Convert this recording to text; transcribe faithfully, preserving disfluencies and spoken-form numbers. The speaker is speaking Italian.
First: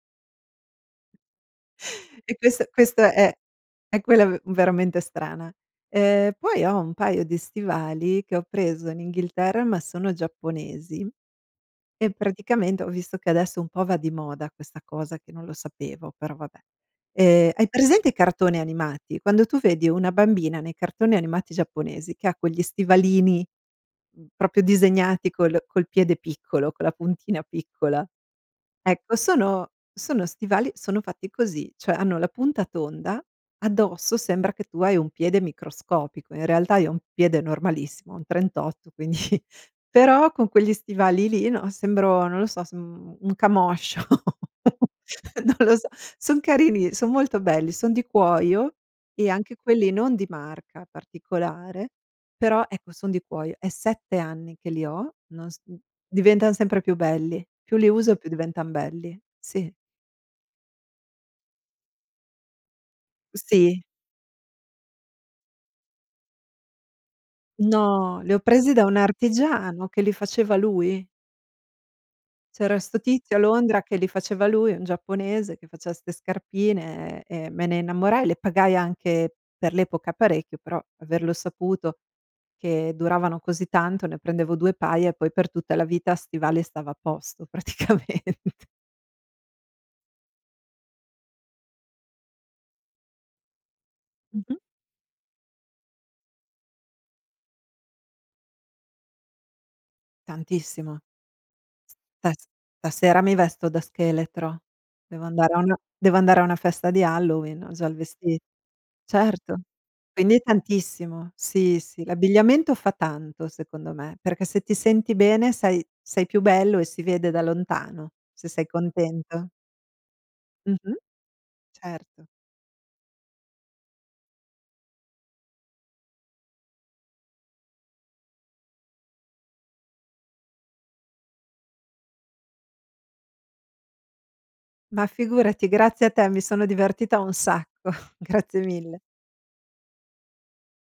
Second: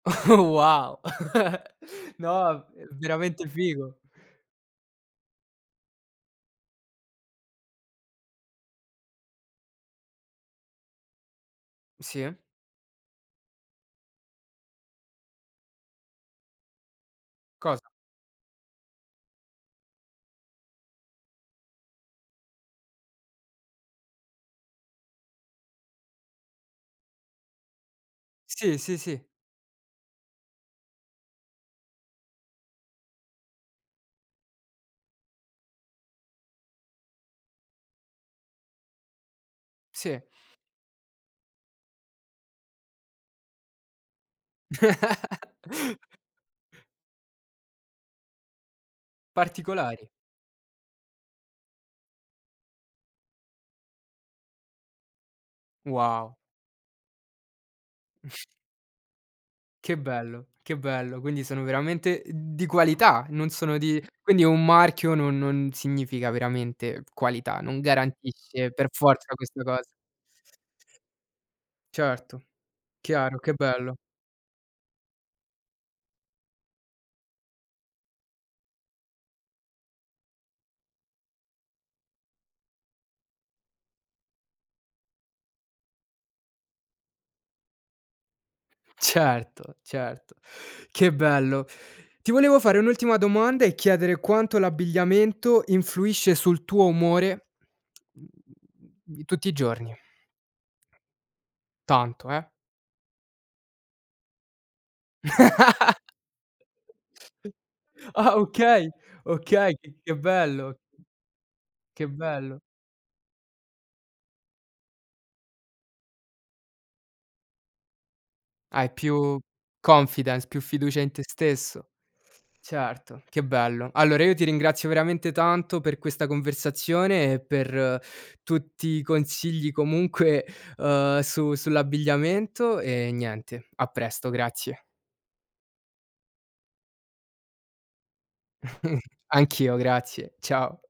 Wow. E No, quest è v è questo è veramente figo. è quella v veramente strana. Ehm, poi ho un paio di stivali che ho preso in Inghilterra, ma sono giapponesi. E, Sì. praticamente ho visto che adesso un po' va di moda questa cosa che non lo sapevo, però, vabbè. Ehm, hai Cosa? presente i cartoni animati? Quando tu vedi una bambina nei cartoni animati giapponesi che ha quegli stivalini proprio disegnati col col piede piccolo, con la puntina piccola, Sì, sì, ecco sì. sono sono stivali sono fatti così, cioè hanno la punta tonda, addosso sembra che tu hai un piede microscopico. In realtà, io ho un piede normalissimo, un trentotto, quindi Sì. Però, con quegli stivali lì, no, sembro non lo so, sem un camoscio. Non lo so, son carini, son molto belli, son di cuoio, e anche quelli Particolari. non di marca particolare, però, ecco son di cuoio, è sette anni che li ho, non s mhmm, Wow. diventan sempre più belli. Più li uso e più diventan belli. Sì. Che bello, che bello. Quindi, sono veramente di qualità, e non sono Sì. di quindi è un marchio non non significa veramente qualità, non No, li ho garantisce presi da per un forza questa cos artigiano che li faceva lui. Certo, C'era 'sto tizio chiaro, a che Londra che bello. li faceva lui, un giapponese che faceva 'ste scarpine e e me ne innamorai, le pagai anche per l'epoca parecchio, però averlo saputo che duravano così tanto, ne prendevo due paia, e poi per tutta la vita a stivali stavo a posto praticamente. Certo, certo, che bello! Ti volevo fare un'ultima domanda e chiedere Mh-mh. quanto l'abbigliamento influisce sul tuo umore di tutti i giorni. Tantissimo. Tanto, Stas eh? stasera mi vesto da scheletro, devo andare a una devo andare a una festa di Halloween, ho già il Ah vesti okay, Certo. okay, c che Quindi bello! tantissimo. Sì, sì. Che bello. L'abbigliamento fa tanto, secondo me, perché se ti senti bene, sai, sei più bello e si vede da lontano, se sei Hai più contento. confidence, più Mh-mh. fiducia in te stesso. Certo. Certo, che bello. Allora, io ti ringrazio veramente tanto per questa conversazione, e per tutti i consigli comunque, uhm, su sull'abbigliamento, e niente. A presto, grazie. Ma figurati, grazie a te, mi sono divertita un sacco. Grazie mille. Anch'io grazie, ciao.